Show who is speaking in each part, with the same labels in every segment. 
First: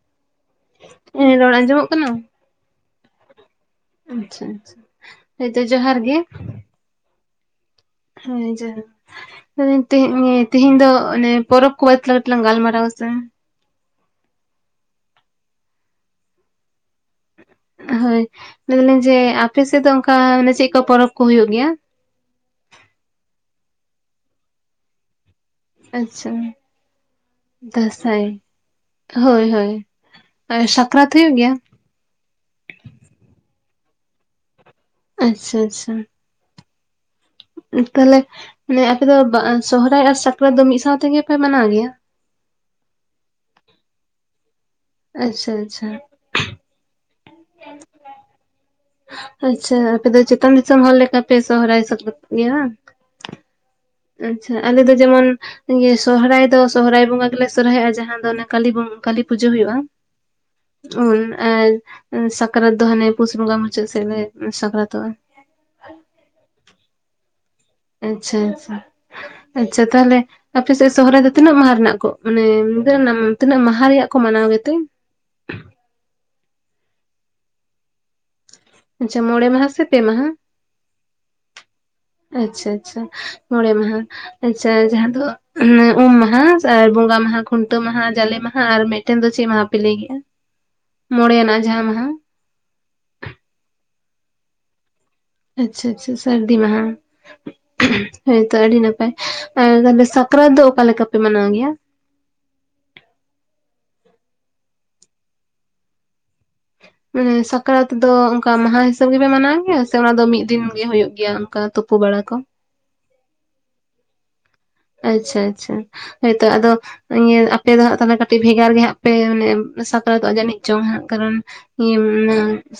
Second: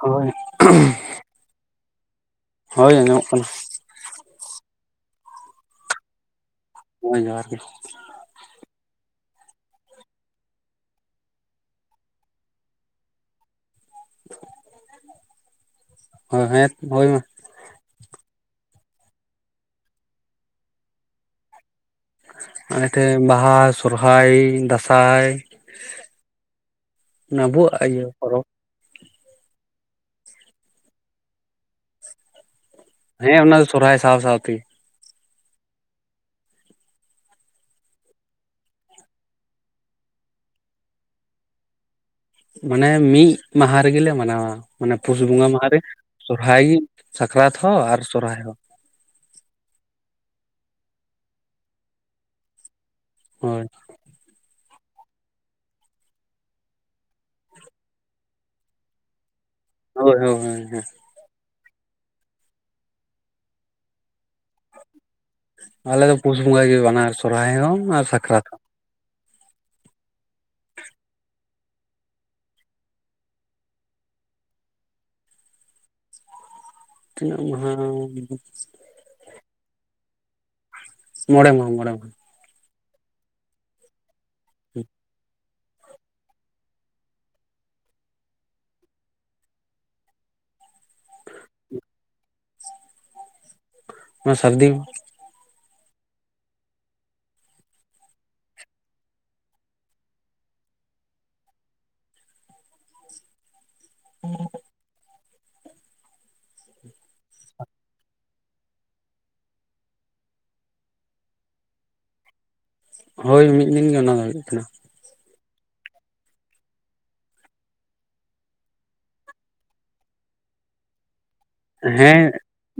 Speaker 1: ᱦᱳᱭ
Speaker 2: ᱨᱚᱲ ᱟᱸᱡᱚᱢᱚᱜ ᱠᱟᱱᱟ?
Speaker 1: ᱦᱳᱭ ᱟᱸᱡᱚᱢᱚᱜ ᱠᱟᱱᱟ ᱾
Speaker 2: ᱟᱪᱪᱷᱟ ᱟᱪᱪᱷᱟ ᱦᱚᱭᱛᱚ ᱡᱚᱦᱟᱨ ᱜᱮ
Speaker 1: ᱦᱳᱭ ᱡᱚᱦᱟᱨ ᱜᱮ
Speaker 2: ᱦᱳᱭ ᱡᱚᱦᱟᱨ ᱜᱮ ᱛᱮᱦᱤᱧ ᱫᱚ ᱮ ᱯᱚᱨᱚᱵᱽ ᱠᱚ ᱵᱟᱨᱮ ᱛᱮᱞᱟᱝ ᱜᱟᱞᱢᱟᱨᱟᱣᱟ ᱦᱮᱥᱮ
Speaker 1: ᱦᱮᱸ ᱦᱳᱭ ᱢᱟ
Speaker 2: ᱦᱳᱭ ᱞᱟᱹᱭ ᱫᱟᱞᱤᱧ ᱡᱮ ᱟᱯᱮᱥᱮᱫ ᱫᱚ ᱚᱱᱠᱟ ᱢᱟᱱᱮ ᱪᱮᱫ ᱠᱚ ᱯᱚᱨᱚᱵᱽ ᱠᱚ ᱦᱩᱭᱩᱜ ᱜᱮᱭᱟ
Speaker 1: ᱚᱱᱟ ᱛᱮ ᱵᱟᱦᱟ ᱥᱚᱨᱦᱟᱭ ᱫᱟᱸᱥᱟᱭ
Speaker 2: ᱟᱪᱪᱷᱟ
Speaker 1: ᱟᱵᱚᱣᱟᱜ ᱤᱭᱟᱹ
Speaker 2: ᱫᱟᱸᱥᱟᱭ
Speaker 1: ᱯᱚᱨᱚᱵᱽ
Speaker 2: ᱦᱳᱭ ᱦᱳᱭ ᱥᱟᱠᱨᱟᱛ ᱦᱩᱭᱩᱜ ᱜᱮᱭᱟ?
Speaker 1: ᱦᱮᱸ ᱚᱱᱟ ᱫᱚ ᱥᱚᱨᱦᱟᱭ ᱥᱟᱶ ᱥᱟᱶᱛᱮ
Speaker 2: ᱟᱪᱪᱷᱟ ᱟᱪᱪᱷᱟ ᱛᱟᱦᱞᱮ ᱢᱟᱱᱮ ᱟᱯᱮ ᱫᱚ ᱥᱚᱦᱨᱟᱭ ᱟᱨ ᱥᱟᱠᱨᱟᱛ ᱫᱚ ᱢᱤᱫ ᱥᱟᱶ ᱛᱮᱜᱮ ᱯᱮ ᱢᱟᱱᱟᱣ ᱜᱮᱭᱟ?
Speaker 1: ᱢᱟᱱᱮ ᱢᱤᱫ ᱢᱟᱦᱟ ᱨᱮᱜᱮᱞᱮ ᱢᱟᱱᱟᱣᱟ ᱢᱟᱱᱮ ᱯᱩᱥ ᱵᱚᱸᱜᱟ
Speaker 2: ᱟᱪᱪᱷᱟ
Speaker 1: ᱢᱟᱦᱟ ᱨᱮ
Speaker 2: ᱟᱪᱪᱷᱟ
Speaker 1: ᱥᱚᱨᱦᱟᱭ ᱥᱟᱠᱨᱟᱛ ᱦᱚᱸ ᱟᱨ ᱥᱚᱨᱦᱟᱭ ᱦᱚᱸ
Speaker 2: ᱟᱪᱪᱷᱟ ᱟᱯᱮ ᱫᱚ ᱪᱮᱛᱟᱱ ᱫᱤᱥᱚᱢ ᱦᱚᱲ ᱞᱮᱠᱟ ᱯᱮ ᱥᱚᱦᱨᱟᱭ ᱥᱟᱠᱨᱟᱛ ᱜᱮᱭᱟ ᱵᱟᱝ
Speaker 1: ᱦᱳᱭ
Speaker 2: ᱟᱪᱪᱷᱟ ᱟᱞᱮ ᱫᱚ ᱡᱮᱢᱚᱱ ᱤᱭᱟᱹ ᱥᱚᱨᱦᱟᱭ ᱫᱚ ᱥᱚᱨᱦᱟᱭ ᱵᱚᱸᱜᱟ ᱜᱮᱞᱮ ᱥᱚᱨᱦᱟᱭᱚᱜᱼᱟ ᱾ ᱡᱟᱦᱟᱸ ᱫᱚ ᱠᱟᱞᱤ ᱵᱚᱜᱟ ᱠᱟᱹᱞᱤ ᱯᱩᱡᱟᱹ ᱦᱩᱭᱩᱜᱼᱟ
Speaker 1: ᱦᱳᱭ ᱦᱳᱭ ᱦᱳᱭ
Speaker 2: ᱾ ᱩ ᱟᱨ ᱥᱟᱠᱟᱛ ᱫᱚ ᱦᱟᱱᱮ ᱯᱩᱥ ᱵᱚᱸᱜᱟ ᱢᱩᱪᱟᱹᱫ ᱥᱮ ᱞᱮ ᱥᱟᱠᱨᱟᱛ
Speaker 1: ᱟᱞᱮ ᱫᱚ ᱯᱩᱥ ᱵᱚᱸᱜᱟ ᱜᱮ ᱵᱟᱱᱟᱨ ᱥᱚᱨᱦᱟᱭ ᱦᱚᱸ ᱟᱨ
Speaker 2: ᱟᱪᱪᱷᱟ
Speaker 1: ᱥᱟᱠᱨᱟᱛ ᱦᱚᱸ
Speaker 2: ᱟᱪᱪᱷᱟ ᱟᱪᱪᱷᱟ ᱛᱟᱦᱚᱞᱮ ᱟᱯᱮ ᱥᱮᱫ ᱥᱚᱦᱚᱨᱟᱭ ᱫᱚ ᱛᱤᱱᱟᱹᱜ ᱢᱟᱦᱟ ᱨᱮᱱᱟᱜ ᱠᱚ ᱢᱟᱱᱮ ᱛᱤᱱᱟᱹᱜ ᱢᱟᱦᱟ ᱨᱮᱭᱟᱜ ᱠᱚ ᱢᱟᱱᱟᱣ ᱜᱮᱛᱮ?
Speaker 1: ᱛᱤᱱᱟᱹᱜ ᱢᱟᱦᱟ
Speaker 2: ᱟᱪᱪᱷᱟ ᱢᱚᱬᱮ ᱢᱟᱦᱟ ᱥᱮ ᱯᱮ ᱢᱟᱦᱟ
Speaker 1: ᱢᱚᱬᱮ ᱢᱟᱦᱟ ᱢᱚᱬᱮ ᱢᱟᱦᱟ
Speaker 2: ᱟᱪᱪᱷᱟ ᱟᱪᱪᱷᱟ ᱢᱚᱬᱮ ᱢᱟᱦᱟ ᱟᱪᱪᱷᱟ ᱡᱟᱦᱟᱸ ᱫᱚ ᱩᱢ ᱢᱟᱦᱟ ᱟᱨ ᱵᱚᱸᱜᱟ ᱢᱟᱦᱟ ᱠᱷᱩᱱᱴᱟᱹ ᱢᱟᱦᱟ ᱡᱟᱞᱮ ᱢᱟᱦᱟ ᱟᱨ ᱢᱤᱫᱴᱮᱱ ᱫᱚ ᱪᱮᱫ ᱢᱟᱦᱟ ᱯᱮ ᱞᱟᱹᱭ ᱜᱮᱭᱟ ᱢᱚᱬᱮ ᱭᱟᱱᱟᱜ ᱡᱟᱦᱟᱸ ᱢᱟᱦᱟ
Speaker 1: ᱚᱱᱟ ᱥᱟᱨᱫᱤ
Speaker 2: ᱟᱪᱪᱷᱟ ᱟᱪᱪᱷᱟ ᱥᱟᱹᱨᱫᱤ ᱢᱟᱦᱟ ᱦᱳᱭ ᱛᱚ ᱟᱹᱰᱤ ᱱᱟᱯᱟᱭ ᱟᱨ ᱛᱟᱦᱞᱮ ᱥᱟᱠᱨᱟᱛ ᱫᱚ ᱚᱠᱟ ᱞᱮᱠᱟ ᱯᱮ ᱢᱟᱱᱟᱣ ᱜᱮᱭᱟ
Speaker 1: ᱦᱮᱸ [inaudible]
Speaker 2: ᱢᱟᱱᱮ ᱥᱟᱠᱨᱟᱛ ᱫᱚ ᱚᱱᱠᱟ ᱢᱟᱦᱟ ᱦᱤᱥᱟᱹᱵ ᱜᱮᱯᱮ ᱢᱟᱱᱟᱣ ᱜᱮᱭᱟ ᱥᱮ ᱚᱱᱟ ᱫᱚ ᱢᱤᱫ ᱫᱤᱱ ᱜᱮ ᱦᱳᱭᱳᱜ ᱜᱮᱭᱟ ᱚᱱᱠᱟ ᱛᱩᱯ ᱯᱩ ᱵᱟᱲᱟ ᱠᱚ
Speaker 1: ᱦᱳᱭ ᱢᱤᱫ ᱫᱤᱱ ᱜᱮ ᱚᱱᱟ ᱫᱚ ᱦᱩᱭᱩᱜ ᱛᱟᱦᱮᱱᱟ
Speaker 2: ᱟᱪᱪᱷᱟ ᱟᱪᱪᱷᱟ ᱦᱳᱭ ᱛᱚ ᱟᱫᱚ ᱤᱭᱟᱹ ᱟᱯᱮ ᱫᱚ ᱦᱟᱸᱜ ᱛᱟᱦᱚᱞᱮ ᱠᱟᱹᱴᱤᱡ ᱵᱷᱮᱜᱟᱨ ᱜᱮ ᱦᱟᱸᱜ ᱯᱮ ᱢᱟᱱᱮ ᱥᱟᱠᱨᱟᱛᱚᱜ-ᱟ ᱡᱟᱹᱱᱤᱡ ᱪᱚᱝ ᱦᱟᱸᱜ ᱠᱟᱨᱚᱱ ᱤᱭᱟᱹ
Speaker 1: ᱦᱮᱸ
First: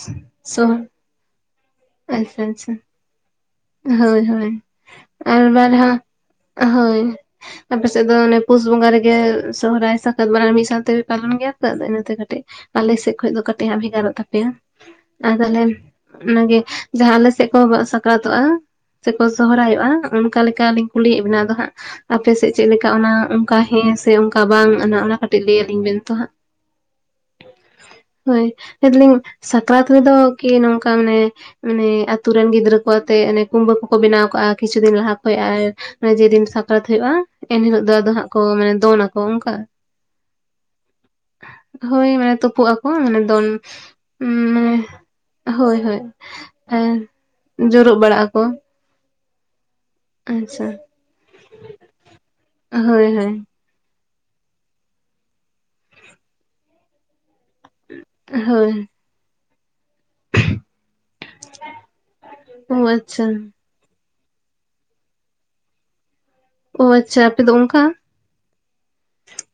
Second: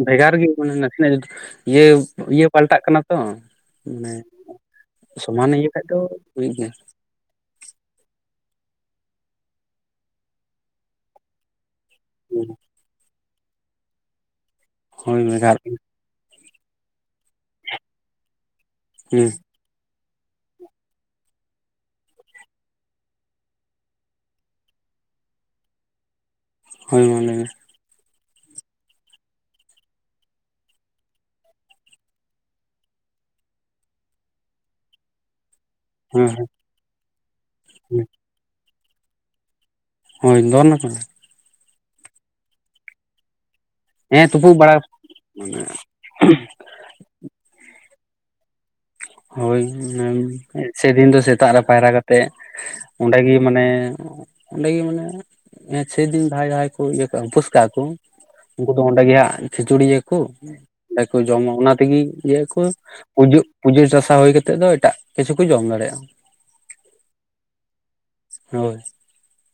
Speaker 1: ᱵᱷᱮᱜᱟᱨ ᱜᱮ
Speaker 2: ᱥᱚ
Speaker 1: ᱱᱟᱥᱮᱱᱟᱜ ᱤᱭᱟᱹ
Speaker 2: ᱟᱪᱪᱷᱟ
Speaker 1: ᱤᱭᱟᱹ
Speaker 2: ᱟᱪᱪᱷᱟ
Speaker 1: ᱯᱟᱞᱴᱟᱜ ᱠᱟᱱᱟ ᱛᱚ ᱢᱟᱱᱮ
Speaker 2: ᱦᱳᱭ ᱦᱳᱭ
Speaker 1: ᱥᱚᱢᱟᱱ
Speaker 2: ᱟᱨ
Speaker 1: ᱤᱭᱟᱹ
Speaker 2: ᱵᱟᱨ
Speaker 1: ᱠᱷᱟᱡ ᱫᱚ
Speaker 2: ᱨᱮᱦᱚ
Speaker 1: ᱦᱩᱭᱩᱜ ᱜᱮᱭᱟ
Speaker 2: ᱦᱳᱭ ᱟᱯᱮᱥᱮᱫ ᱫᱚ ᱚᱱᱮ ᱯᱩᱥ ᱵᱚᱸᱜᱟ ᱨᱮᱜᱮ ᱥᱚᱦᱚᱨᱟᱭ ᱥᱟᱠᱨᱟᱛ ᱵᱟᱱᱟᱨ ᱢᱤᱫ ᱥᱟᱶᱛᱮᱯᱮ ᱯᱟᱞᱚᱱ ᱜᱮᱭᱟ ᱤᱱᱟᱹ ᱛᱮ ᱠᱟᱹᱴᱤᱡ ᱟᱞᱮ ᱥᱮᱫ ᱠᱷᱚᱱ ᱫᱚ ᱠᱟᱹᱴᱤᱡ ᱦᱟᱸ ᱵᱷᱮᱜᱟᱨᱚᱜ ᱛᱟᱯᱮᱭᱟ
Speaker 1: ᱦᱳᱭ
Speaker 2: ᱟᱨ
Speaker 1: ᱵᱷᱮᱜᱟᱨ
Speaker 2: ᱛᱟᱦᱚᱞᱮ ᱚᱱᱟ ᱜᱮ ᱡᱟᱦᱟᱸ ᱟᱞᱮᱥᱮᱫ ᱠᱚ ᱥᱟᱠᱨᱟᱛᱚᱜ-ᱟ ᱥᱮᱠᱚ
Speaker 1: ᱦᱮᱸ
Speaker 2: ᱥᱚᱦᱨᱟᱭᱚᱜ-ᱟ ᱚᱠᱟ ᱞᱮᱠᱟᱞᱤᱧ ᱠᱩᱞᱤᱭᱮᱫ ᱵᱮᱱᱟ ᱟᱫᱚ ᱦᱟᱸᱜ ᱟᱯᱮ ᱥᱮᱫ ᱪᱮᱫᱞᱮᱠᱟ ᱚᱱᱟ ᱚᱱᱠᱟ ᱦᱮᱸ ᱥᱮ ᱚᱱᱠᱟ ᱵᱟᱝ ᱚᱱᱟ ᱚᱱᱟ ᱠᱟᱹᱴᱤᱡ ᱞᱟᱹᱭ ᱟᱹᱞᱤᱧ ᱵᱮᱱ ᱛᱚ ᱦᱟᱸᱜ
Speaker 1: ᱦᱳᱭ ᱢᱟ ᱞᱟᱹᱭ ᱢᱮ
Speaker 2: ᱦᱳᱭ ᱞᱟᱹᱭ ᱫᱟᱞᱤᱧ ᱥᱟᱠᱨᱟᱛ ᱨᱮᱫᱚ ᱠᱤ ᱱᱚᱝᱠᱟ ᱢᱟᱱᱮ ᱢᱟᱱᱮ ᱟᱛᱩ ᱨᱮᱱ ᱜᱤᱫᱽᱨᱟᱹ ᱠᱚᱣᱟᱛᱮᱫ ᱠᱩᱢᱵᱟᱹ ᱠᱚᱠᱚ ᱵᱮᱱᱟᱣ ᱠᱟᱜ-ᱟ ᱠᱤᱪᱷᱩ ᱫᱤᱱ ᱞᱟᱦᱟ ᱠᱷᱚᱡ ᱟᱨ
Speaker 1: ᱦᱮᱸ
Speaker 2: ᱡᱮᱫᱤᱱ ᱥᱟ ᱠᱨᱟᱛ ᱦᱩᱭᱩᱜ-ᱟ ᱮᱱᱦᱤᱞᱳᱜ ᱫᱚ
Speaker 1: ᱦᱮᱸ
Speaker 2: ᱟᱫᱚ ᱦᱟᱸᱜ ᱠᱚ ᱢᱟᱱᱮ ᱫᱚᱱᱟᱠᱚ ᱚᱱᱠᱟ
Speaker 1: ᱦᱳᱭ ᱫᱚᱱᱟᱠᱚ
Speaker 2: ᱦᱳᱭ ᱢᱟᱱᱮ ᱛᱩᱯᱩᱜ ᱟᱠᱚ ᱢᱟᱱᱮ ᱫᱚᱱ
Speaker 1: ᱦᱮᱸ ᱛᱩᱯᱩᱜ ᱵᱟᱲᱟ [unintelligible]
Speaker 2: ᱦᱮᱸ ᱡᱩᱨᱩᱜ ᱵᱟᱲᱟᱜ ᱟᱠᱚ
Speaker 1: ᱦᱳᱭ,
Speaker 2: ᱟᱪᱪᱷᱟ
Speaker 1: ᱥᱮᱫᱤᱱ ᱫᱚ ᱥᱮᱛᱟᱜ ᱨᱮ ᱯᱟᱭᱨᱟ ᱠᱟᱛᱮᱫ
Speaker 2: ᱦᱳᱭ
Speaker 1: ᱚᱸᱰᱮᱜᱤ
Speaker 2: ᱦᱳᱭ
Speaker 1: ᱢᱟᱱᱮ ᱚᱸᱰᱮᱜᱤ ᱢᱟᱱᱮ ᱥᱮᱫᱤᱱ ᱡᱟᱦᱟᱸᱭ ᱡᱟᱦᱟᱸᱭ ᱠᱚ ᱤᱭᱟᱹ ᱠᱟᱜᱼᱟ ᱩᱯᱟᱹᱥ ᱠᱟᱜ-ᱟᱠᱩ ᱩᱱᱠᱩ ᱫᱚ
Speaker 2: ᱦᱳᱭ
Speaker 1: ᱚᱸᱰᱮ ᱜᱮ ᱦᱟᱸᱜ ᱠᱷᱤᱪᱩᱲᱤᱭᱟᱹ ᱠᱩ, ᱟᱨᱠᱩ ᱡᱚᱢᱟ ᱚᱱᱟ ᱛᱮᱜᱮ ᱤᱭᱟᱹ ᱠᱚ
Speaker 2: ᱚ ᱟᱪᱪᱷᱟ
Speaker 1: ᱯᱩᱡᱟᱹᱜ ᱯᱩᱡᱟᱹ ᱥᱟᱥᱟ ᱦᱩᱭ ᱠᱟᱛᱮᱫ ᱫᱚ ᱮᱴᱟᱜ ᱠᱤᱪᱷᱩ ᱠᱚ ᱡᱚᱢ ᱫᱟᱲᱮᱭᱟᱜ-ᱟ
Speaker 2: ᱚ ᱟᱪᱪᱷᱟ ᱟᱯᱮ ᱫᱚ ᱚᱱᱠᱟ
Speaker 1: ᱦᱳᱭ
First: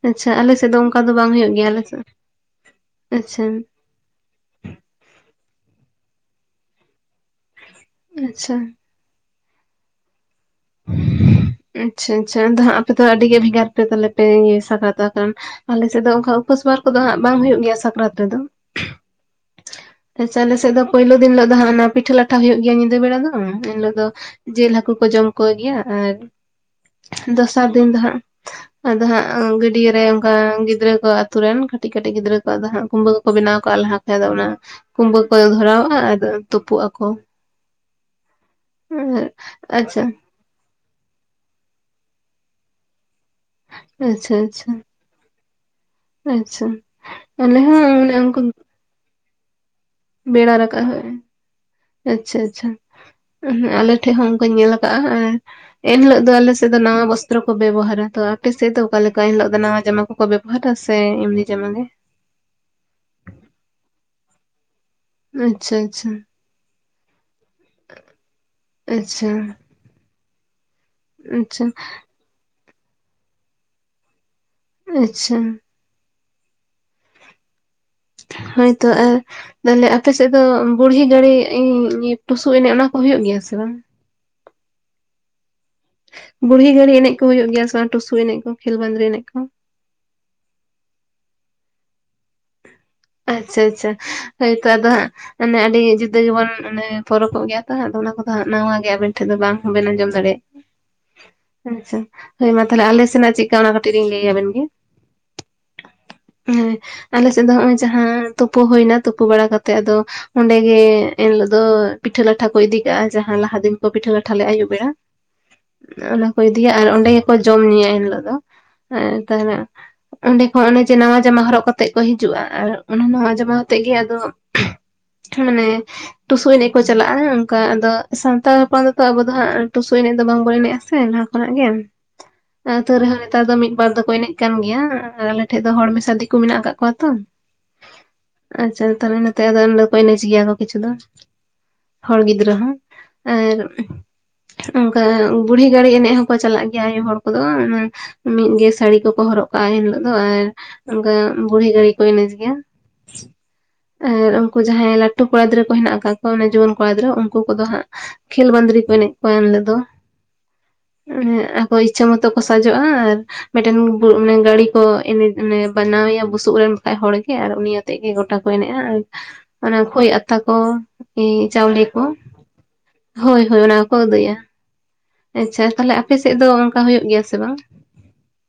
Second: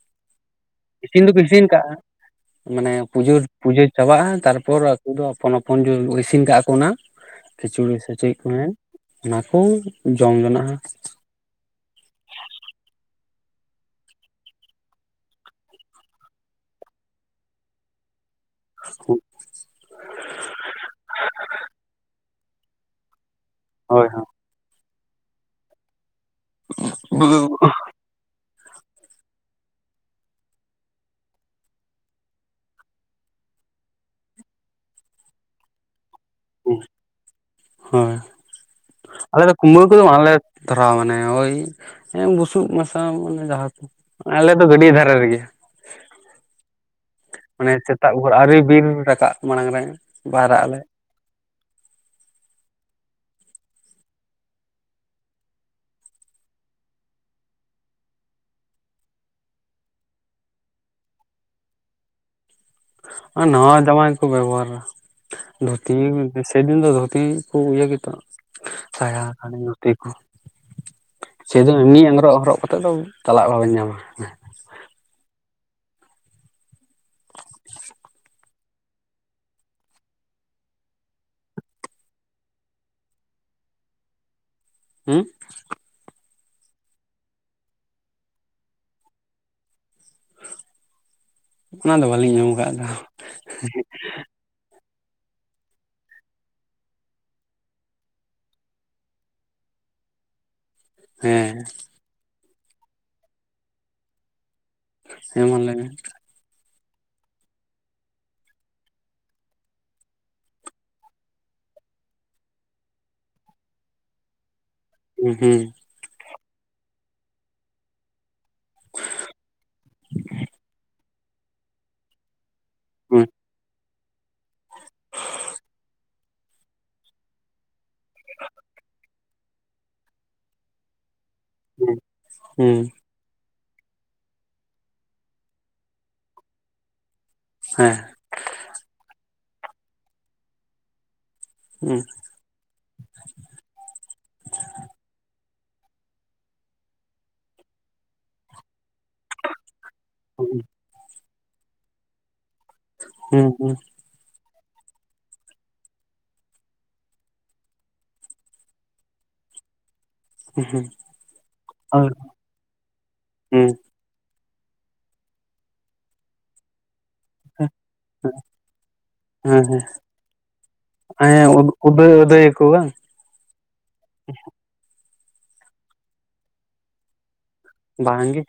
Speaker 2: ᱟᱪᱪᱷᱟ ᱟᱞᱮ ᱥᱮᱫ ᱫᱚ ᱚᱱᱠᱟ ᱫᱚ
Speaker 1: ᱤᱥᱤᱱ
Speaker 2: ᱵᱟᱝ
Speaker 1: ᱫᱚᱠᱚ
Speaker 2: ᱦᱩᱭᱩᱜ
Speaker 1: ᱤᱥᱤᱱ
Speaker 2: ᱜᱮᱭᱟ ᱟᱞᱮ
Speaker 1: ᱠᱟᱜᱼᱟ
Speaker 2: ᱥᱮᱫ, ᱟᱪᱪᱷᱟ
Speaker 1: ᱪᱟᱵᱟᱜ-ᱟ ᱛᱟᱨᱯᱚᱨ ᱟᱠᱩ ᱫᱚ ᱟᱯᱚᱱ ᱟᱯᱚᱱ ᱤᱥᱤᱱ ᱠᱟᱜᱚ ᱚᱱᱟ ᱠᱷᱤᱪᱩᱲᱤ ᱥᱮ ᱪᱮᱫ ᱠᱚ
Speaker 2: ᱟᱪᱪᱷᱟ
Speaker 1: ᱢᱮᱱ ᱚᱱᱟ ᱠᱚ ᱡᱚᱢ ᱡᱚᱱᱟᱜ-ᱟ
Speaker 2: ᱟᱪᱪᱷᱟ ᱟᱪᱪᱷᱟ ᱟᱫᱚ ᱦᱟᱸᱜ ᱟᱯᱮ ᱫᱚ ᱟᱹᱰᱤ ᱜᱮ ᱵᱷᱮᱜᱟᱨ ᱯᱮ ᱛᱟᱦᱞᱮ ᱯᱮ ᱤᱭᱟᱹ ᱥᱟᱠᱨᱟᱛ ᱚᱜ ᱠᱟᱨᱚᱱ ᱟᱞᱮ ᱥᱮᱫ ᱫᱚ ᱚᱱᱠᱟ ᱩᱯᱟᱹᱥ ᱵᱟᱨ ᱠᱚᱫᱚ ᱦᱟᱜ ᱵᱟᱝ ᱦᱩᱭᱩᱜ ᱜᱮᱭᱟ ᱥᱟᱠᱨᱟᱛ ᱨᱮᱫᱚ
Speaker 1: ᱦᱳᱭ
Speaker 2: ᱟᱪᱪᱷᱟ ᱟᱞᱮ ᱥᱮᱫ ᱫᱚ ᱯᱳᱭᱞᱳ ᱫᱤᱱ ᱦᱤᱞᱳᱜ ᱫᱚ ᱦᱟᱸᱜ ᱚᱱᱟ ᱯᱤᱴᱷᱟᱹ ᱞᱟᱴᱷᱟ ᱦᱩᱭᱩᱜ ᱜᱮᱭᱟ ᱧᱤᱫᱟᱹ ᱵᱮᱲᱟ ᱫᱚ ᱮᱱ ᱦᱤᱞᱚᱜᱫᱚ
Speaker 1: ᱦᱳᱭ
Speaker 2: ᱡᱤᱞ ᱦᱟᱹᱠᱩ ᱠᱚ ᱡᱚᱢ ᱠᱚ ᱜᱮᱭᱟ ᱟᱨ ᱫᱚᱥᱟᱨ ᱫᱤᱱ ᱫᱚ ᱦᱟᱸᱜ ᱟᱫᱚ ᱦᱟᱸᱜ ᱜᱟᱹᱰᱭᱟᱹ ᱨᱮ ᱚᱱᱠᱟ ᱜᱤᱫᱽᱨᱟᱹ ᱠᱚ ᱟᱛᱩ ᱨᱮᱱ ᱠᱟᱹᱴᱤᱡ ᱠᱟᱹᱴᱤᱡ ᱜᱤᱫᱽᱨᱟᱹ ᱠᱚ ᱟᱫᱚ ᱦᱟᱸᱜ ᱠᱩᱢᱵᱟᱹ ᱠᱚ ᱵᱮᱱᱟᱣ ᱠᱟᱜ-ᱟ ᱞᱟᱦᱟ ᱠᱷᱚᱡ ᱟᱫᱚ ᱚᱱᱟ ᱠᱩᱢᱵᱟᱹ ᱠᱚ ᱫᱷᱚᱨᱟᱣᱟᱜ-ᱟ ᱟᱫᱚ ᱛᱩᱯᱩ ᱟᱠᱚ,
Speaker 1: ᱦᱳᱭ
Speaker 2: ᱟᱪᱪᱷᱟ
Speaker 1: ᱫᱚᱨᱟᱣ ᱢᱟᱱᱮ ᱳᱭ ᱵᱩᱥᱩᱵ ᱢᱮᱥᱟ ᱡᱟᱦᱟᱸ ᱠᱚ,
Speaker 2: ᱟᱪᱪᱷᱟ
Speaker 1: ᱟᱞᱮ ᱫᱚ
Speaker 2: ᱟᱪᱪᱷᱟ
Speaker 1: ᱜᱟᱹᱰᱭᱟᱹ ᱫᱷᱟ ᱨᱮ ᱨᱤᱜᱤ,
Speaker 2: ᱟᱪᱪᱷᱟ ᱟᱞᱮ
Speaker 1: ᱢᱟᱱᱮ
Speaker 2: ᱦᱚᱸ
Speaker 1: ᱥᱮᱛᱟᱜ
Speaker 2: ᱚᱱᱮ
Speaker 1: ᱵᱷᱳᱨ
Speaker 2: ᱚᱱᱠᱟ
Speaker 1: ᱟᱣᱨᱤ ᱵᱤᱨ ᱨᱟᱠᱟᱵ ᱢᱟᱲᱟᱝ ᱨᱮ
Speaker 2: ᱵᱮᱲᱟ
Speaker 1: ᱯᱟᱭᱨᱟᱜ ᱟᱞᱮ
Speaker 2: ᱨᱟᱠᱟᱵ‌ᱦᱳᱭ, ᱟᱪᱪᱷᱟ ᱟᱪᱪᱷᱟ ᱟᱞᱮ ᱴᱷᱮᱡ ᱦᱚᱸ ᱚᱱᱠᱟᱧ ᱧᱮᱞ ᱟᱠᱟᱜᱼᱟ ᱮᱱ ᱦᱤᱞᱳᱜ ᱫᱚ ᱟᱞᱮᱥᱮᱫ ᱫᱚ ᱱᱟᱣᱟ ᱵᱚᱥᱛᱨᱚ ᱠᱚ ᱵᱮᱵᱚᱦᱟᱨᱟ ᱛᱚ ᱟᱯᱮ ᱥᱮᱫ ᱫᱚ ᱚᱠᱟ ᱞᱮᱠᱟ ᱮᱱ ᱦᱤᱞᱳᱜ ᱫᱚ ᱱᱟᱣᱟ ᱡᱟᱢᱟ ᱠᱚ ᱠᱚ ᱵᱮᱵᱚᱦᱟᱨᱟ ᱥᱮ ᱮᱢᱤ ᱡᱟᱢᱟ ᱜᱮ
Speaker 1: ᱱᱟᱣᱟ ᱡᱟᱢᱟ ᱜᱮ ᱠᱚ ᱵᱮᱵᱚᱦᱟᱨᱟ
Speaker 2: ᱟᱪᱪᱷᱟ
Speaker 1: ᱫᱷᱳᱛᱤ
Speaker 2: ᱟᱪᱪᱷᱟ
Speaker 1: ᱥᱮᱫᱤᱱ ᱫᱚ ᱫᱷᱳᱛᱤ ᱠᱚ ᱤᱭᱟᱹ ᱜᱮ ᱛᱚ ᱥᱟᱭᱟ,
Speaker 2: ᱟᱪᱪᱷᱟ
Speaker 1: ᱫᱟᱲᱤ, ᱫᱷᱩᱛᱤ ᱠᱚ,
Speaker 2: ᱟᱪᱪᱷᱟ
Speaker 1: ᱥᱮᱫᱤᱱ ᱮᱢᱱᱤ ᱟᱸᱜᱽᱨᱚᱜ ᱦᱚᱨᱚᱜ ᱠᱟ ᱛᱮ ᱫᱚ ᱪᱟᱞᱟᱜ ᱵᱟᱵᱮᱧ ᱧᱟᱢᱟ
Speaker 2: ᱟᱪᱪᱷᱟ ᱦᱚᱭᱛᱚ ᱟᱨ ᱛᱟᱦᱚᱞᱮ ᱟᱯᱮ ᱥᱮᱫ ᱫᱚ ᱵᱩᱲᱦᱤ ᱜᱟᱹᱲᱤ ᱴᱩᱥᱩ ᱮᱱᱮᱡ ᱚᱱᱟ ᱠᱚ ᱦᱩᱭᱩᱜ ᱜᱮᱭᱟ ᱥᱮ ᱵᱟᱝ
Speaker 1: ᱦᱩᱸ
Speaker 2: ᱵᱩᱲᱦᱤ ᱜᱟᱸᱲᱤ ᱮᱱᱮᱡ ᱠᱚ ᱦᱩᱭᱩᱜ ᱜᱮᱭᱟ ᱥᱮ ᱵᱟᱝ ᱴᱩᱥᱩ ᱮᱱᱮᱡ ᱠᱚ ᱠᱷᱮᱞ ᱵᱟᱸᱫᱽᱨᱤ ᱮᱱᱮᱡ ᱠᱚ
Speaker 1: ᱚᱱᱟ ᱫᱚ ᱵᱟᱹᱞᱤᱧ ᱟᱸᱡᱚᱢ ᱟᱠᱟᱜ ᱫᱚ
Speaker 2: ᱟᱪᱪᱷᱟ ᱟᱪᱪᱷᱟ ᱦᱚᱭᱛᱚ ᱟᱫᱚ ᱦᱟᱸᱜ ᱢᱟᱱᱮ ᱟᱹᱰᱤ ᱡᱩᱫᱟᱹ ᱜᱮᱵᱚᱱ ᱢᱟᱱᱮ ᱯᱚᱨᱚᱵᱚᱜ ᱜᱮᱭᱟ ᱛᱚ ᱚᱱᱟ ᱠᱚᱫᱚ ᱦᱟᱸᱜ ᱱᱟᱣᱟᱜ ᱜᱮ ᱟᱵᱮᱱ ᱴᱷᱮᱱ ᱫᱚ ᱵᱟᱝ ᱦᱚᱸᱵᱮᱱ ᱟᱸᱡᱚᱢ
Speaker 1: ᱦᱮᱸ
Speaker 2: ᱫᱟᱲᱮᱭᱟᱜᱼᱟ ᱟᱪᱪᱷᱟ, ᱦᱳᱭᱢᱟ ᱛᱟᱦᱞᱮ ᱟᱞᱮ ᱥᱮᱱᱟᱜ ᱪᱮᱫᱠᱟ ᱚᱱᱟ ᱠᱟᱹᱴᱤᱡ ᱞᱤᱧ ᱞᱟᱹᱭ ᱟᱵᱮᱱ ᱜᱮ
Speaker 1: ᱦᱮᱸ ᱢᱟ ᱞᱟᱹᱭ ᱢᱮ
Speaker 2: ᱦᱮᱸ ᱟᱞᱮ ᱥᱮᱫ ᱫᱚ ᱱᱚᱜᱼᱚᱭ ᱡᱟᱦᱟᱸ ᱛᱩᱯᱩ ᱦᱩᱭ ᱱᱟ ᱛᱩᱯᱩ ᱵᱟᱲᱟ ᱠᱟᱛᱮᱜ ᱟᱫᱚ ᱚᱸᱰᱮ ᱜᱮ ᱮᱱ ᱦᱤᱞᱳᱜ ᱫᱚ ᱯᱤᱴᱷᱟᱹ ᱞᱟᱴᱷᱟ ᱠᱚ ᱤᱫᱤ ᱠᱟᱜᱼᱟ ᱡᱟᱦᱟᱸ ᱞᱟᱦᱟ ᱫᱤᱱ ᱠᱚ ᱯᱤᱴᱷᱟᱹ ᱞᱟᱴᱷᱟ ᱞᱮᱫ-ᱟ ᱟᱹᱭᱩᱵ ᱵᱮᱲᱟ᱾
Speaker 1: ᱦᱩᱸ ᱦᱩᱸ
Speaker 2: ᱚᱱᱟ ᱠᱚ ᱤᱫᱤᱭᱟ ᱟᱨ ᱚᱱᱰᱮ ᱜᱮᱠᱚ ᱡᱚᱢ ᱧᱩᱭᱟ ᱮᱱ ᱦᱤᱞᱟᱹᱜ ᱫᱚ ᱛᱟᱦᱞᱮ ᱚᱸᱰᱮ ᱠᱷᱚᱱ ᱚᱱᱮ ᱡᱮ ᱱᱟᱣᱟ ᱡᱟᱢᱟ ᱦᱚᱨᱚᱜ ᱠᱟᱛᱮᱜ ᱠᱚ ᱦᱤᱡᱩᱜᱼᱟ ᱟᱨ ᱚᱱᱟ
Speaker 1: ᱦᱩᱸ
Speaker 2: ᱱᱟᱶᱟ ᱡᱟᱢᱟ ᱟᱛᱮᱜ ᱜᱮ ᱟᱫᱚ ᱢᱟᱱᱮ ᱴᱩᱥᱩ ᱮᱱᱮᱡ ᱠᱚ ᱪᱟᱞᱟᱜᱼᱟ ᱚᱱᱠᱟ ᱟᱫᱚ ᱥᱟᱱᱛᱟᱲ ᱦᱚᱯᱚᱱ ᱫᱚ ᱛᱚ ᱟᱵᱚ ᱫᱚ ᱦᱟᱸᱜ ᱴᱩᱥᱩ ᱮᱱᱮᱡ ᱫᱚ ᱵᱟᱝᱵᱚᱱ ᱮᱱᱮᱡᱼᱟ ᱥᱮ ᱞᱟ ᱦᱟ ᱠᱷᱚᱱᱟᱜ ᱜᱮ
Speaker 1: ᱦᱩᱸ ᱦᱩᱸ
Speaker 2: ᱟᱛᱳ ᱨᱮᱦᱚᱸ ᱱᱮᱛᱟᱨ ᱫᱚ ᱢᱤᱫ ᱵᱟᱨ ᱫᱚᱠᱚ ᱮᱱᱮᱡ ᱠᱟᱱ ᱜᱮᱭᱟ ᱟᱨ ᱟᱞᱮ ᱴᱷᱮᱡ ᱫᱚ ᱦᱚᱲ ᱢᱮᱥᱟ ᱫᱤᱠᱩ ᱢᱮᱱᱟᱜ ᱟᱠᱟᱫ ᱠᱚᱣᱟ ᱛᱚ
Speaker 1: [unintelligible]
Speaker 2: ᱟᱪᱪᱷᱟ ᱛᱟᱦᱚᱞᱮ ᱱᱚᱛᱮ ᱟᱫᱚ ᱮᱱᱦᱤᱞᱳᱜ ᱠᱚ ᱮᱱᱮᱡ ᱜᱮᱭᱟ ᱠᱚ ᱠᱤᱪᱷᱩ ᱫᱚ
Speaker 1: ᱦᱮᱸ
Speaker 2: ᱦᱚᱲ ᱜᱤᱫᱽᱨᱟᱹ ᱜᱤᱫᱽᱨᱟᱹ ᱦᱚᱸᱟᱨ ᱚᱱᱠᱟ ᱵᱩᱲᱦᱤ ᱜᱟᱹᱲᱤ ᱮᱱᱮᱡ ᱦᱚᱸᱠᱚ ᱪᱟᱞᱟᱜ ᱜᱮᱭᱟ ᱟᱭᱩ ᱦᱚᱲ ᱠᱚᱫᱚ ᱢᱤᱫ ᱜᱮ ᱥᱟᱹᱲᱤ ᱠᱚ ᱠᱚ ᱦᱚᱨᱚᱜ ᱠᱟᱜᱼᱟ ᱮᱱ ᱦᱤᱞᱚᱜ ᱫᱚ ᱟᱨ
Speaker 1: ᱦᱩᱸ
Speaker 2: ᱚᱱᱠᱟ ᱵᱩᱲᱦᱤ ᱜᱟᱹᱲᱤ ᱠᱚ ᱮᱱᱮᱡ ᱜᱮᱭᱟ
Speaker 1: ᱦᱩᱸ ᱦᱩᱸ
Speaker 2: ᱟᱨ ᱩᱱᱠᱩ ᱡᱟᱦᱟᱸᱭ ᱞᱟᱹᱴᱩ ᱠᱚᱲᱟ ᱜᱤᱫᱽᱟᱹ ᱠᱚ ᱦᱮᱱᱟᱜ ᱟᱠᱟᱫ ᱠᱚᱣᱟ ᱡᱩᱣᱟᱹᱱ ᱠᱚᱲᱟ ᱜᱤᱫᱽᱨᱟᱹ ᱩᱱᱠᱩ ᱠᱚᱫᱚ ᱦᱟᱸᱜ ᱠᱷᱮᱞ ᱵᱟᱸᱫᱽᱨᱤ ᱠᱚ ᱮᱱᱮᱡ ᱠᱚᱣᱟ ᱮᱱᱦᱤᱞᱳᱜ ᱫᱚ ᱾
Speaker 1: ᱦᱩᱸ ᱦᱩᱸ
Speaker 2: ᱟᱠᱚ ᱤᱪᱪᱷᱟᱹ
Speaker 1: ᱟᱨ
Speaker 2: ᱢᱚᱛᱚ ᱠᱚ ᱥᱟᱡᱚᱜᱼᱟ ᱟᱨ
Speaker 1: ᱦᱩᱸ
Speaker 2: ᱢᱤᱫᱴᱮᱱ ᱚᱱᱮ ᱜᱟᱸᱲᱤ ᱠᱚ ᱮᱱᱮᱡ ᱵᱟᱱᱟᱣᱮᱭᱟ ᱵᱩᱥᱩᱵ ᱨᱮᱱ ᱠᱷᱟᱡ ᱦᱚᱲ ᱜᱮ ᱟᱨ ᱩᱱᱤ ᱟᱛᱮᱜ ᱜᱮ ᱜᱚᱴᱟ ᱠᱚ ᱮᱱᱮᱡᱼᱟ ᱟᱨ
Speaker 1: ᱦᱮᱸ
Speaker 2: ᱚᱱᱟ
Speaker 1: ᱦᱮᱸ
Speaker 2: ᱠᱷᱳᱭ ᱟᱛᱟ ᱠᱚ
Speaker 1: ᱦᱮᱸ
Speaker 2: ᱪᱟᱣᱞᱮ ᱠᱚ
Speaker 1: ᱩᱫᱟᱹᱭ ᱩᱫᱟᱹᱭᱟᱠᱚ ᱵᱟᱝ
Speaker 2: ᱦᱚᱭ ᱦᱚᱭ ᱚᱱᱟ ᱠᱚ ᱠᱚ ᱟᱹᱫᱟᱹᱭᱟ ᱾ ᱟᱪᱪᱷᱟ ᱛᱟᱦᱚᱞᱮ ᱟᱯᱮ ᱥᱮᱫ ᱫᱚ ᱚᱱᱠᱟ ᱦᱳᱭᱳᱜ ᱜᱮᱭᱟ ᱥᱮ ᱵᱟᱝ?
Speaker 1: ᱵᱟᱝ ᱜᱮ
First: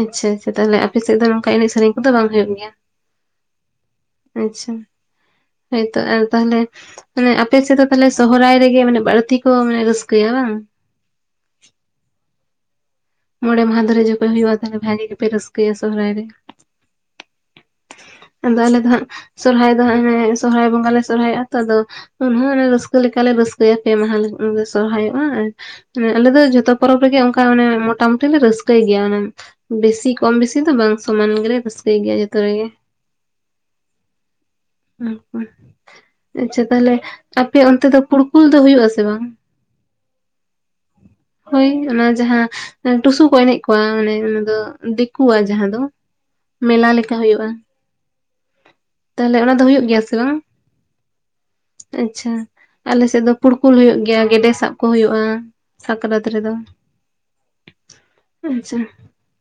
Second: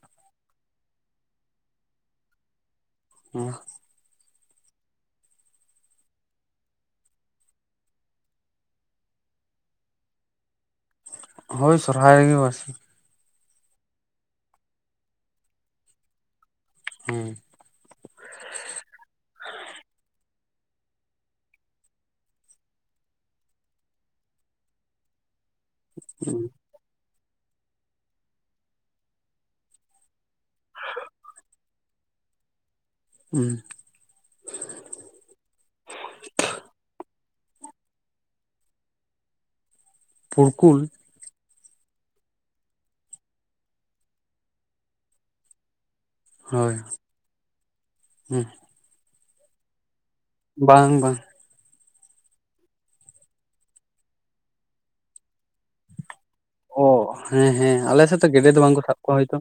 Speaker 2: ᱟᱪᱪᱷᱟ ᱟᱪᱪᱷᱟ ᱛᱟᱦᱞᱮ ᱟᱯᱮ ᱥᱮᱫ ᱫᱚ ᱱᱚᱝᱠᱟ ᱮᱱᱮᱡ ᱥᱮᱨᱮᱧ ᱠᱚ ᱫᱚ ᱵᱟᱝ ᱦᱳᱭᱳᱜ ᱜᱮᱭᱟ ᱾
Speaker 1: ᱦᱮᱸ
Speaker 2: ᱟᱪᱪᱷᱟ ᱦᱳᱭᱛᱚ ᱟᱨ ᱛᱟᱦᱞᱮ ᱢᱟᱱᱮ ᱟᱯᱮ ᱥᱮᱫ ᱫᱚ ᱛᱟᱦᱚᱞᱮ ᱥᱚᱦᱚᱨᱟᱭ ᱨᱮᱜᱮ ᱢᱟᱱᱮ ᱵᱟᱹᱲᱛᱤ ᱠᱚ ᱢᱟᱱᱮ ᱨᱟᱹᱥᱠᱟᱹᱭᱟ ᱵᱟᱝ?
Speaker 1: ᱦᱳᱭ ᱥᱚᱨᱦᱟᱭ ᱨᱮᱜᱮ ᱵᱟᱥ
Speaker 2: ᱢᱚᱬᱮ ᱢᱟᱦᱟ ᱫᱷᱚᱨᱮ ᱡᱚᱠᱷᱚᱡ ᱦᱩᱭᱩᱜᱼᱟ ᱛᱟᱦᱚᱞᱮ ᱵᱷᱟᱜᱤ ᱜᱮᱯᱮ ᱨᱟᱹᱥᱠᱟᱹᱭᱟ ᱥᱚᱦᱚᱨᱟᱭ ᱨᱮ ᱾
Speaker 1: [inaudible]
Speaker 2: ᱟᱫᱚ ᱟᱞᱮ ᱫᱚ ᱦᱟᱸᱜ ᱥᱚᱨᱦᱟᱭ ᱫᱚ ᱦᱟᱸᱜ ᱥᱚᱨᱦᱟᱭ ᱵᱚᱸᱜᱟ ᱞᱮ ᱥᱚᱨᱦᱟᱭᱚᱜᱼᱟ ᱛᱚ ᱟᱫᱚ ᱩᱱᱦᱚᱸ ᱚᱱᱮ ᱨᱟᱹᱥᱠᱟᱹ ᱞᱮᱠᱟᱞᱮ ᱨᱟᱹᱥᱠᱟᱹᱭᱟ ᱯᱮ ᱢᱟᱦᱟ ᱞᱮ ᱥᱚᱨᱦᱟᱭᱚᱜᱼᱟ ᱾ ᱟᱞᱮ ᱫᱚ ᱡᱷᱚᱛᱚ ᱯᱚᱨᱚᱵᱽ ᱨᱮᱜᱮ ᱚᱱᱠᱟ ᱢᱟᱱᱮ ᱢᱚᱴᱟ-ᱢᱩᱴᱤ ᱞᱮ ᱨᱟᱹᱥᱠᱟᱹᱭ ᱜᱮᱭᱟ ᱢᱟᱱᱮ ᱵᱮᱥᱤ ᱠᱚᱢ ᱵᱮᱥᱤ ᱫᱚ ᱵᱟᱝ ᱥᱚᱢᱟᱱ ᱜᱮᱞᱮ ᱨᱟᱹᱥᱠᱟᱹᱭ ᱜᱮᱭᱟ ᱡᱚᱛᱚ ᱨᱮᱜᱮ ᱾
Speaker 1: ᱦᱩᱸ
Speaker 2: [unintelligible] ᱟᱪᱪᱷᱟ ᱛᱟᱦᱞᱮ ᱟᱯᱮ ᱚᱱᱛᱮ ᱫᱚ ᱠᱩᱲᱠᱩᱞ ᱫᱚ ᱦᱩᱭᱩᱜᱼᱟ ᱥᱮ ᱵᱟᱝ?
Speaker 1: ᱯᱩᱲᱠᱩᱞ!
Speaker 2: ᱦᱳᱭ ᱚᱱᱟ ᱡᱟᱦᱟᱸ ᱴᱩᱥᱩ ᱠᱚ ᱮᱱᱮᱡ ᱠᱚᱣᱟ ᱢᱟᱱᱮ ᱚᱱᱟ ᱫᱚ ᱫᱤᱠᱩᱣᱟᱜ ᱡᱟᱦᱟᱸ ᱫᱚ
Speaker 1: ᱦᱳᱭ
Speaker 2: ᱢᱮᱞᱟ ᱞᱮᱠᱟ ᱦᱳᱭᱳᱜᱼᱟ
Speaker 1: ᱦᱩᱸ
Speaker 2: ᱾ ᱛᱟᱦᱞᱮ ᱚᱱᱟ ᱫᱚ ᱦᱩᱭᱩᱜ ᱜᱮᱭᱟ ᱥᱮ ᱵᱟᱝ?
Speaker 1: ᱵᱟᱝ ᱵᱟᱝ
Speaker 2: ᱟᱪᱪᱷᱟ ᱟᱞᱮᱥᱮᱫ ᱫᱚ ᱯᱩᱲᱠᱩᱞ ᱦᱩᱭᱩᱜ ᱜᱮᱭᱟ ᱜᱮᱰᱮ ᱥᱟᱵ ᱠᱚ ᱦᱳᱭᱳᱜᱼᱟ ᱾ ᱥᱟᱠᱨᱟᱛ ᱨᱮᱫᱚ
Speaker 1: ᱚ ᱦᱮᱸ ᱦᱮᱸ ᱟᱞᱮᱥᱮᱫ ᱫᱚ ᱜᱮᱰᱮ ᱫᱚ
Speaker 2: ᱟᱪᱪᱷᱟ
Speaker 1: ᱵᱟᱝᱠᱚ ᱥᱟᱵ ᱠᱚᱣᱟ ᱦᱳᱭᱛᱚ